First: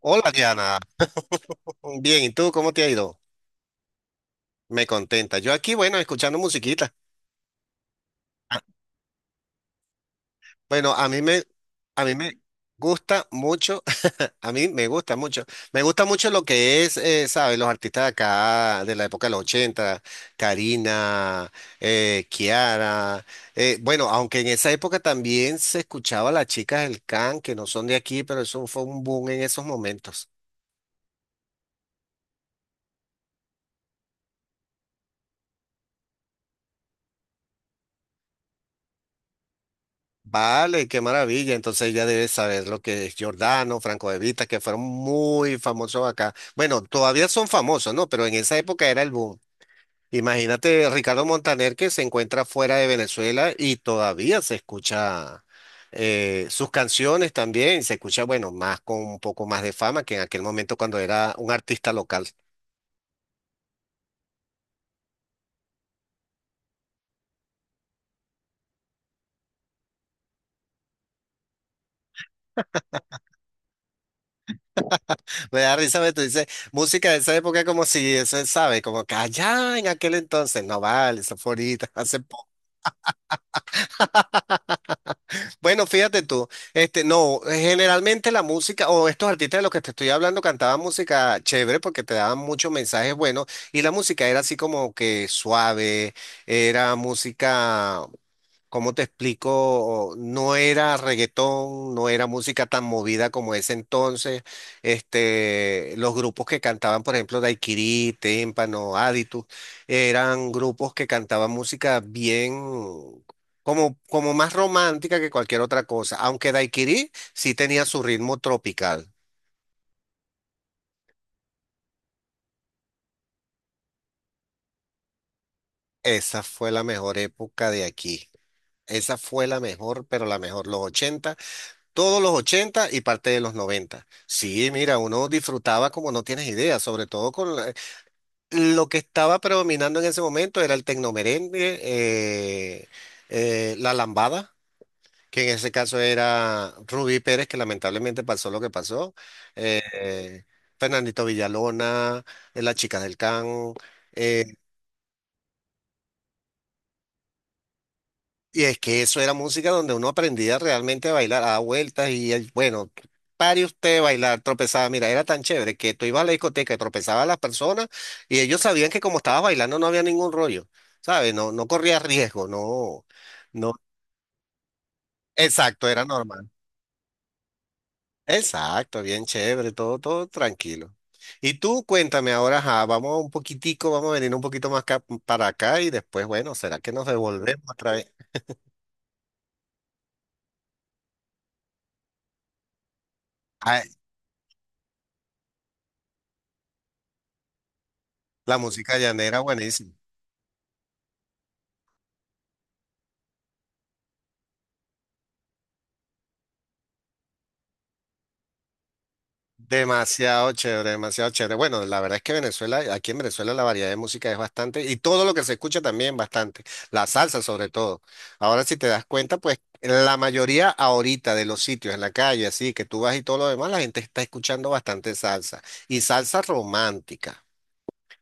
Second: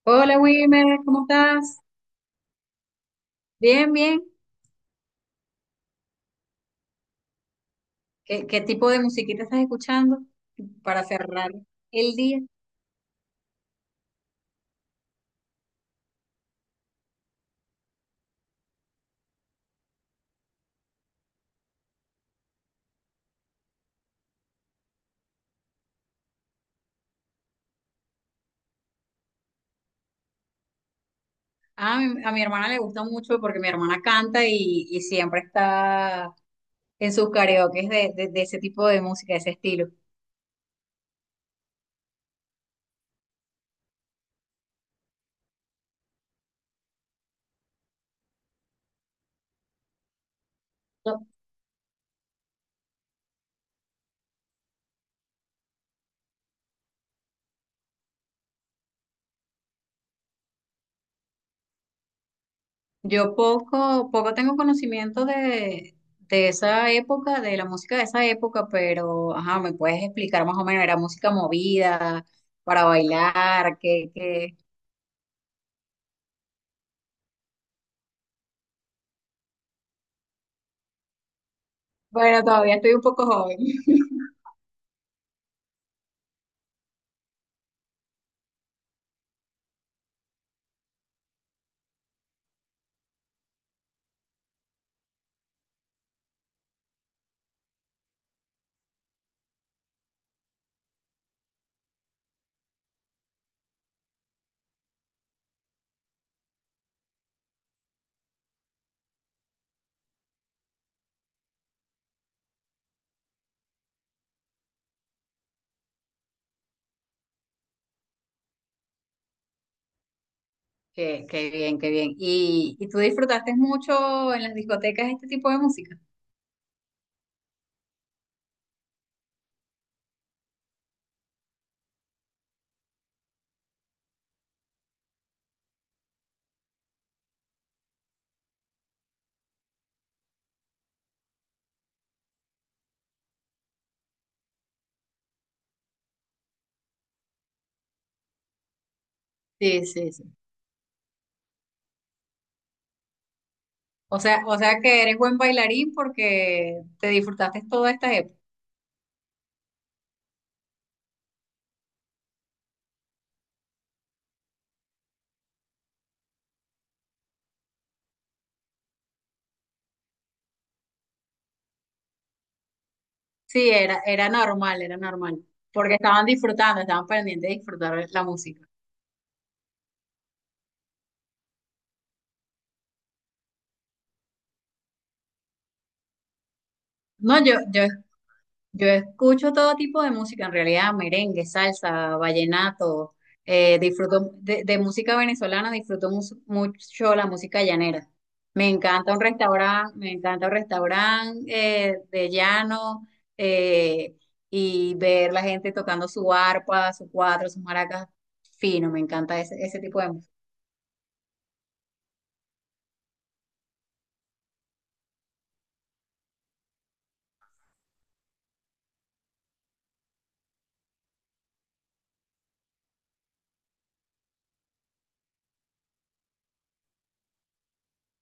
Hola Hola Diana, Wilmer, ¿cómo estás? bien, ¿y tú cómo te ha ido? Bien, bien. Me contenta. Yo aquí, bueno, escuchando musiquita. ¿Qué, Ah, qué tipo de musiquita estás escuchando Bueno, para a mí me, cerrar a mí el me día? gusta mucho, a mí me gusta mucho lo que es, ¿sabes? Los artistas de acá, de la época de los 80, Karina, Kiara. Bueno, aunque en esa época también se escuchaba a las chicas del can, que no son de aquí, pero eso fue un boom en esos momentos. Ah, a mi hermana le gusta mucho porque mi hermana canta y siempre está en sus karaoke de ese tipo de música, de ese estilo. Vale, qué maravilla. Entonces ya debes saber lo que es Giordano, Franco De Vita, que fueron muy famosos acá. Bueno, todavía son famosos, ¿no? Pero en esa época era el boom. Imagínate Ricardo No. Montaner, que se encuentra fuera de Venezuela y todavía se escucha, sus canciones también. Se escucha, bueno, más con un poco más de fama que en aquel momento cuando era un artista local. Yo poco tengo conocimiento de esa época, de la música de esa época, pero ajá, ¿me puedes explicar más o menos? ¿Era música movida para bailar? Qué qué. Me da risa, tú dices, música de esa época como si eso, ¿sabes? Como que allá en aquel entonces, no vale, eso fue ahorita, hace... Bueno, todavía estoy un poco joven. Bueno, fíjate tú, este, no, generalmente la música o estos artistas de los que te estoy hablando cantaban música chévere porque te daban muchos mensajes buenos y la música era así como que suave, era música... ¿Cómo te explico? No era reggaetón, no era música tan movida como ese entonces. Este, los grupos que cantaban, por ejemplo, Daiquiri, Témpano, Aditus, eran grupos que cantaban música bien, como, como más romántica que cualquier otra cosa. Aunque Daiquiri sí tenía su ritmo tropical. Qué bien, qué bien. ¿Y tú disfrutaste mucho en las discotecas este tipo de música? Esa fue la mejor época de aquí. Esa fue la mejor, pero la mejor, los 80. Todos los 80 y parte de los 90. Sí, mira, uno disfrutaba como no tienes idea, sobre todo con la- lo que estaba predominando en ese momento era el tecnomerengue, la lambada, que en ese caso era Rubí Pérez, que lamentablemente pasó lo que pasó, eh, Sí, sí, sí. eh, Fernandito Villalona, las chicas del Can, eh, O sea que eres buen bailarín porque te disfrutaste toda esta época. y es que eso era música donde uno aprendía realmente a bailar, a dar vueltas y el- bueno, pare usted de bailar, tropezaba, mira, era tan chévere que tú ibas a la discoteca y tropezabas a las personas y ellos sabían que como estabas bailando no había ningún rollo, ¿sabes? No, no corrías riesgo, no, Sí, no, era normal, era normal. exacto, Porque era estaban normal. disfrutando, estaban pendientes de disfrutar la música. Exacto, bien chévere, todo, todo tranquilo. Y tú cuéntame ahora, ajá, vamos un poquitico, vamos a venir un poquito más acá- para acá y después, bueno, ¿será que nos No, yo, devolvemos yo otra vez? Yo escucho todo tipo de música, en realidad, merengue, salsa, vallenato, Ay, disfruto de música venezolana, disfruto mucho la música llanera. la Me música encanta un llanera, buenísima. restaurante, me encanta un restaurante de llano eh, y ver la gente tocando su arpa, su cuatro, sus maracas, fino, me encanta ese tipo de música. Demasiado chévere, demasiado chévere. Bueno, la verdad es que Venezuela, aquí en Venezuela la variedad de música es bastante y todo lo que se escucha también bastante, la salsa sobre todo. Ahora si te das cuenta, pues la mayoría ahorita de los sitios en la calle, así que tú vas y todo lo demás, la gente está escuchando bastante salsa y salsa romántica.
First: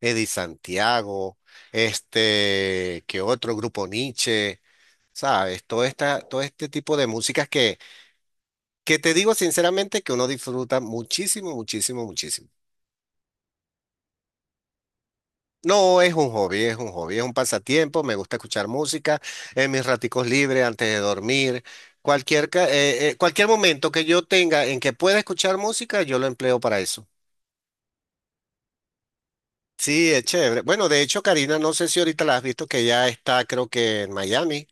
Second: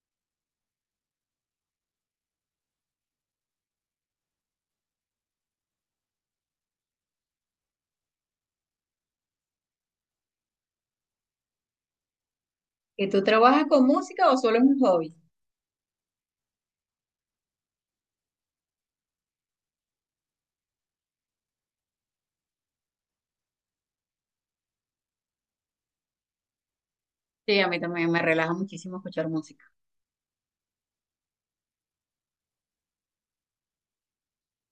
Eddie Santiago, este, que otro grupo, Nietzsche, ¿sabes? Todo esta, todo este tipo de músicas que te digo sinceramente que uno disfruta muchísimo, muchísimo, muchísimo. ¿Y tú trabajas con música o solo es un hobby? No, es un hobby, es un hobby, es un pasatiempo, me gusta escuchar música en mis raticos libres antes de dormir. Cualquier, ca- cualquier momento que yo tenga en que pueda escuchar música, yo lo empleo para eso. Sí, a mí también me relaja muchísimo escuchar música. Sí, es chévere. Bueno, de hecho, Karina, no sé si ahorita la has visto que ya está, creo que en Miami,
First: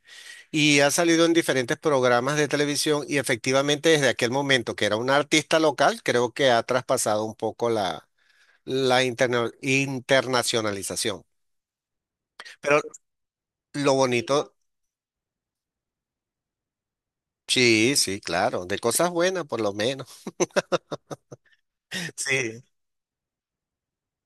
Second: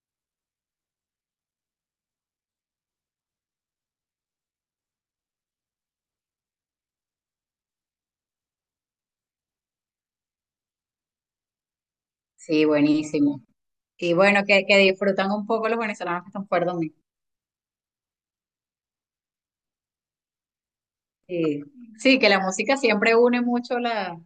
y ha salido en diferentes programas de televisión y efectivamente desde aquel momento que era una artista local, creo que ha traspasado un poco la, la interna- internacionalización. Sí, Pero buenísimo. lo Y bueno, bonito... que disfrutan un poco los venezolanos que están fuera domingo. Sí, sí, claro, de cosas buenas por lo menos. Y, sí, que la Sí, música siempre une mucho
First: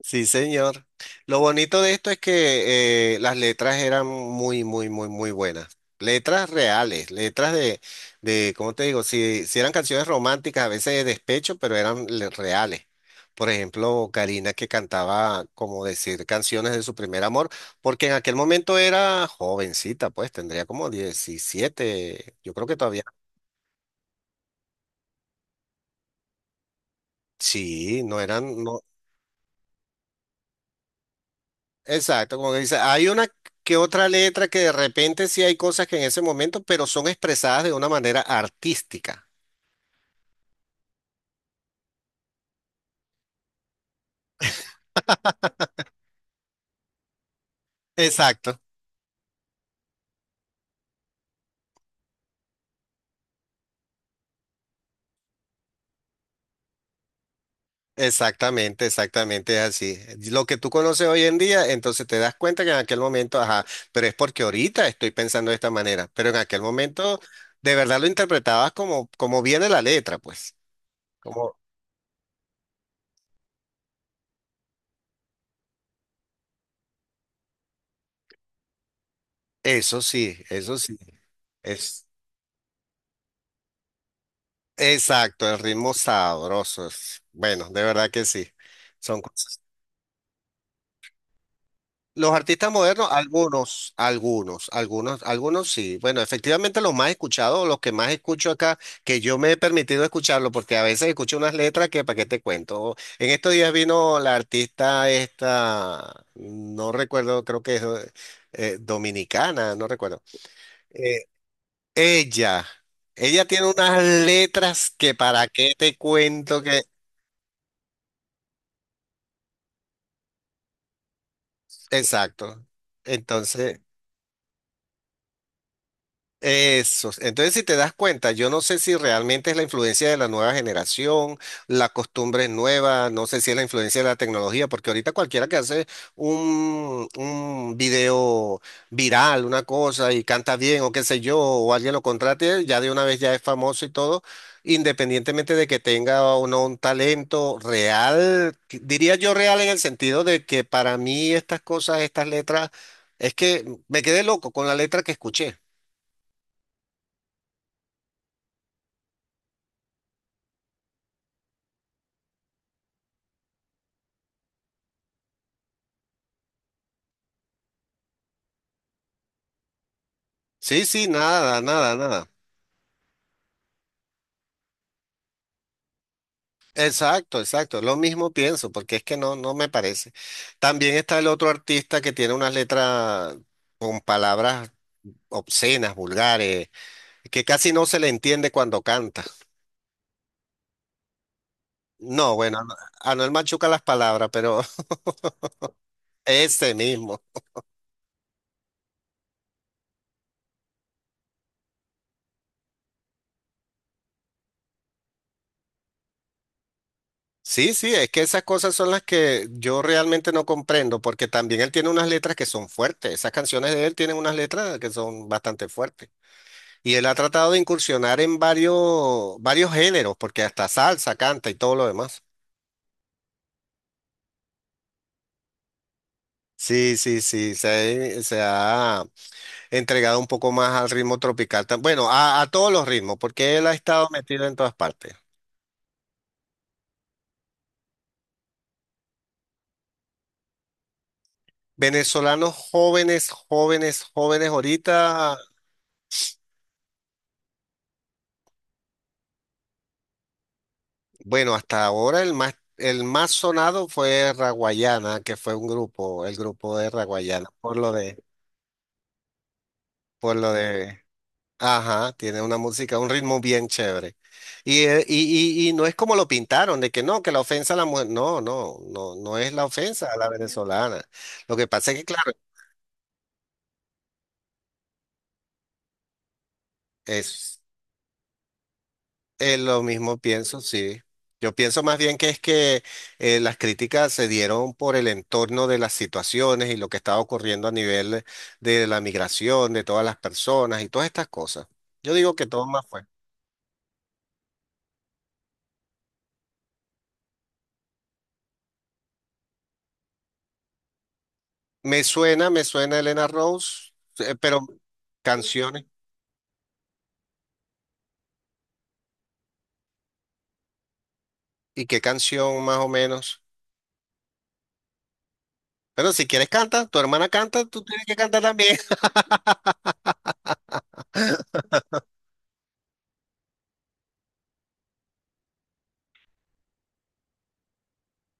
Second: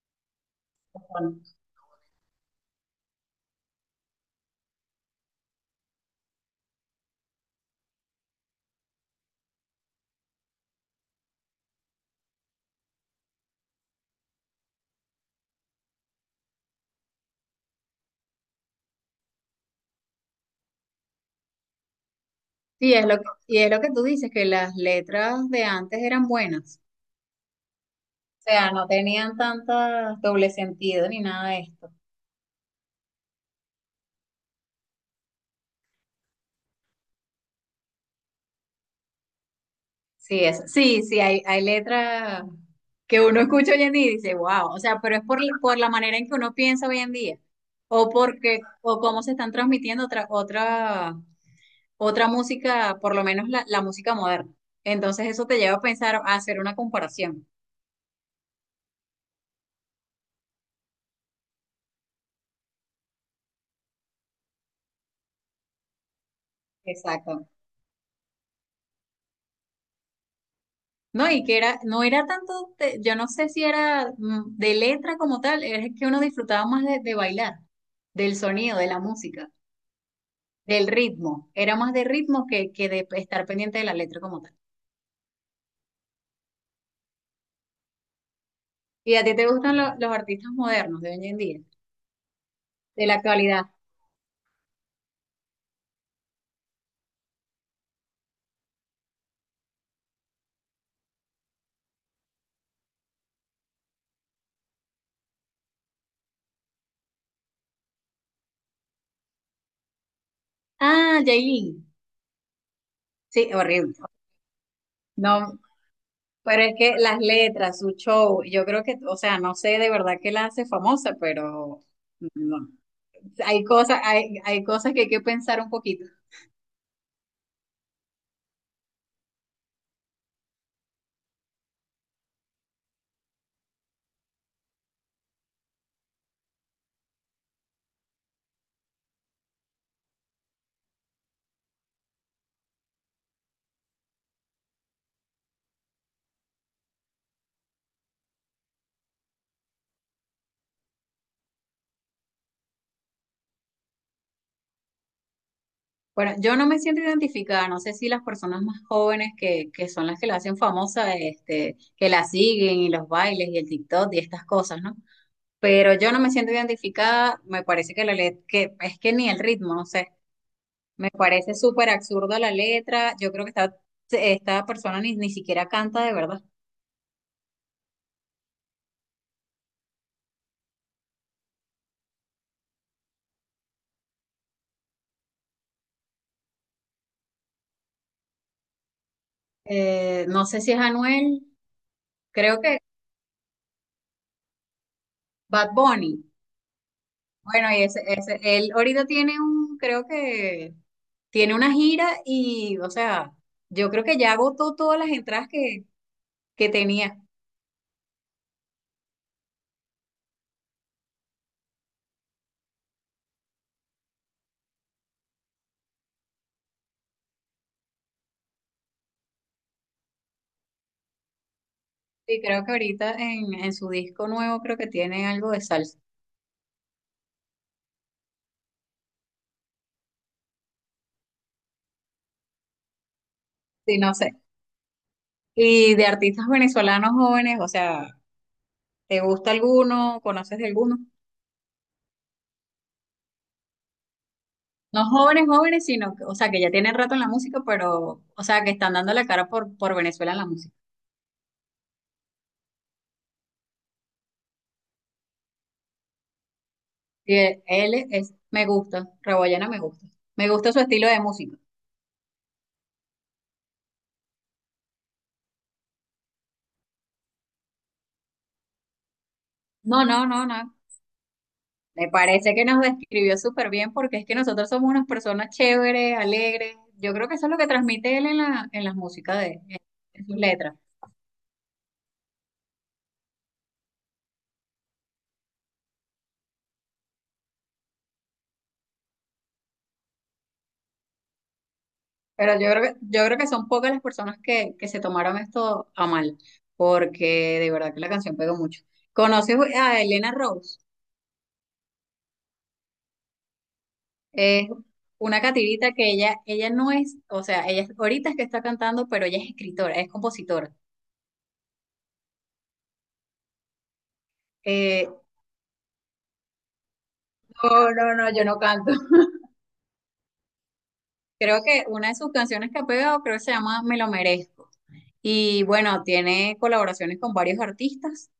sí, señor. Lo bueno, bonito de esto es que las letras eran muy, muy, muy, muy buenas. Letras reales, letras de, ¿cómo te digo? Si, si eran canciones románticas, a veces de despecho, pero eran le- reales. Por ejemplo, Karina, que cantaba, como decir, canciones de su primer amor, porque en aquel momento era jovencita, pues tendría como 17, yo creo que y todavía. es lo que, y es lo que tú dices, que las letras de antes eran buenas. Sí, no O eran, sea, no... no tenían tanta doble sentido ni nada de esto. Exacto, como que dice, hay una que otra letra que de repente sí hay cosas que en ese momento, pero son expresadas de una manera artística. Sí, sí, sí, hay letras que uno escucha hoy en día y dice, wow, o sea, pero es por la manera en que uno piensa hoy en día. O porque, Exacto, o cómo se están transmitiendo otra música, por lo menos la música moderna. Entonces eso te lleva a pensar, a hacer una comparación. exactamente, exactamente es así. Lo que tú conoces hoy en día, entonces te das cuenta que en aquel momento, ajá, pero es porque ahorita estoy pensando de esta manera, pero en aquel momento Exacto. de verdad lo interpretabas como, como viene la letra, pues. No, y que Como, no era tanto, yo no sé si era de letra como tal, es que uno disfrutaba más de bailar, del sonido, de la música, eso del sí, ritmo. Era más de es ritmo que de estar pendiente de la letra como tal. exacto, el ritmo sabroso. Es- Bueno, de verdad que sí. ¿Y Son a ti te cosas. gustan los artistas modernos de hoy en día, Los artistas de modernos, la actualidad? algunos, algunos, algunos, algunos sí. Bueno, efectivamente los más escuchados, los que más escucho acá, que yo me he permitido escucharlo, porque a veces escucho unas letras que para qué te cuento. En estos días vino la artista esta, no recuerdo, creo que es dominicana, no recuerdo. Ah, Eh, Yailin. ella, ella Sí, tiene horrible. unas letras que para No, qué te pero cuento es que, que las letras, su show, yo creo que, o sea, no sé de verdad qué la hace famosa, pero exacto. no. Hay Entonces... cosas, hay cosas que hay que pensar un poquito. Eso. Entonces, si te das cuenta, yo no sé si realmente es la influencia de la nueva generación, la costumbre es nueva, no sé si es la influencia de la tecnología, porque ahorita cualquiera que hace un video viral, una cosa, y canta bien o qué sé yo, o alguien lo contrate, ya de una vez ya es famoso y todo, independientemente de que tenga o no un talento real, que- diría yo real en el sentido de que para mí estas cosas, estas letras, es que me quedé loco con la letra que escuché. Bueno, yo no me siento identificada, no sé si las personas más jóvenes que son las que la hacen famosa, que la siguen y los bailes y el TikTok y estas cosas, ¿no? Pero yo no me siento identificada, me parece que la letra, que es que ni el ritmo, no sé, Sí, sí, me parece nada, súper nada, nada. absurda la letra, yo creo que esta persona ni siquiera canta de verdad. Exacto, exacto. Lo mismo pienso, porque es que no, no me parece. También está el otro artista que tiene unas letras con palabras obscenas, vulgares, que casi no se le entiende cuando canta. No sé si es Anuel, No, bueno, creo que a Anuel machuca las palabras, pero Bad Bunny. ese mismo. Bueno, y él ahorita tiene creo que tiene una gira y, o sea, yo creo que ya agotó todas las entradas que tenía. Sí, sí, es que esas cosas son las que yo realmente no comprendo, porque también él tiene unas letras que son fuertes. Esas canciones de él tienen unas letras que son bastante fuertes. Y él ha tratado de incursionar en varios, varios géneros, porque hasta salsa canta y todo lo demás. Y creo que ahorita en su disco nuevo creo que tiene algo de salsa. Sí, sí, sí, se ha entregado un poco más al ritmo tropical. Tam- Bueno, a todos los ritmos, porque él ha Sí, estado no sé. metido en todas partes. Y de artistas venezolanos jóvenes, o sea, ¿te gusta alguno? ¿Conoces de alguno? Venezolanos jóvenes, jóvenes, jóvenes, No ahorita, jóvenes, jóvenes, sino, o sea, que ya tienen rato en la música, pero, o sea, que están dando la cara por Venezuela en la música. bueno, hasta ahora el más sonado fue Raguayana, que fue un grupo, el grupo de Y Raguayana, él por lo él de, me gusta, Raboyana me gusta. por Me lo gusta su de... estilo de música. Ajá, tiene una música, un ritmo bien chévere. Y no es como lo pintaron, de que no, que la ofensa a la mujer. No, no, no, no es la No, ofensa a no, la no, no. venezolana. Lo que pasa es que, Me claro, parece que nos describió súper bien porque es que nosotros somos unas personas chéveres, alegres. Yo creo que eso es lo es que transmite él en las músicas de, en, lo mismo en sus pienso, letras. sí. Yo pienso más bien que es que las críticas se dieron por el entorno de las situaciones y lo que estaba ocurriendo a nivel de la migración, de todas las personas y todas estas cosas. Yo digo que Pero todo yo creo más que, fue. yo creo que son pocas las personas que se tomaron esto a mal, porque de verdad que la canción pegó mucho. ¿Conoces a Elena Rose? Me suena Elena Rose, pero Es una canciones. catirita que ella no es, o sea, ella ahorita es que está cantando, pero ella es escritora, es compositora. ¿Y qué canción más o menos? Eh, Bueno, si quieres canta, tu hermana canta, tú no, tienes no, que no, cantar yo no también. canto. Creo que una de sus canciones que ha pegado, creo que se llama Me lo merezco. Y bueno, tiene colaboraciones con varios artistas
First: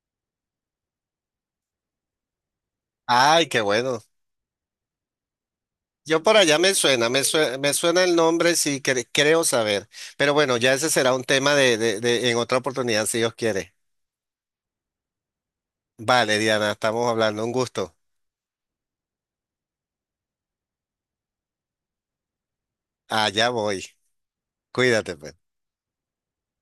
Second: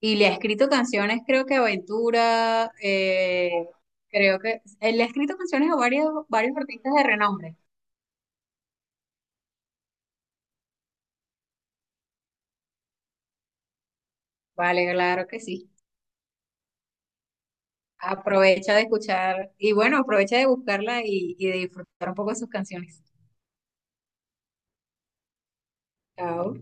y le ha escrito canciones, creo que a Ventura, Ay, qué bueno. creo que él le ha escrito canciones a varios, Yo por varios allá me artistas de suena, me renombre. suena, me suena el nombre si cre- creo saber. Pero bueno, ya ese será un tema de- en otra oportunidad, si Dios quiere. Vale, claro que sí. Vale, Diana, estamos hablando, un gusto. Aprovecha de escuchar y bueno, aprovecha de buscarla y de disfrutar un poco de sus canciones. Allá voy. Cuídate, pues. Chao.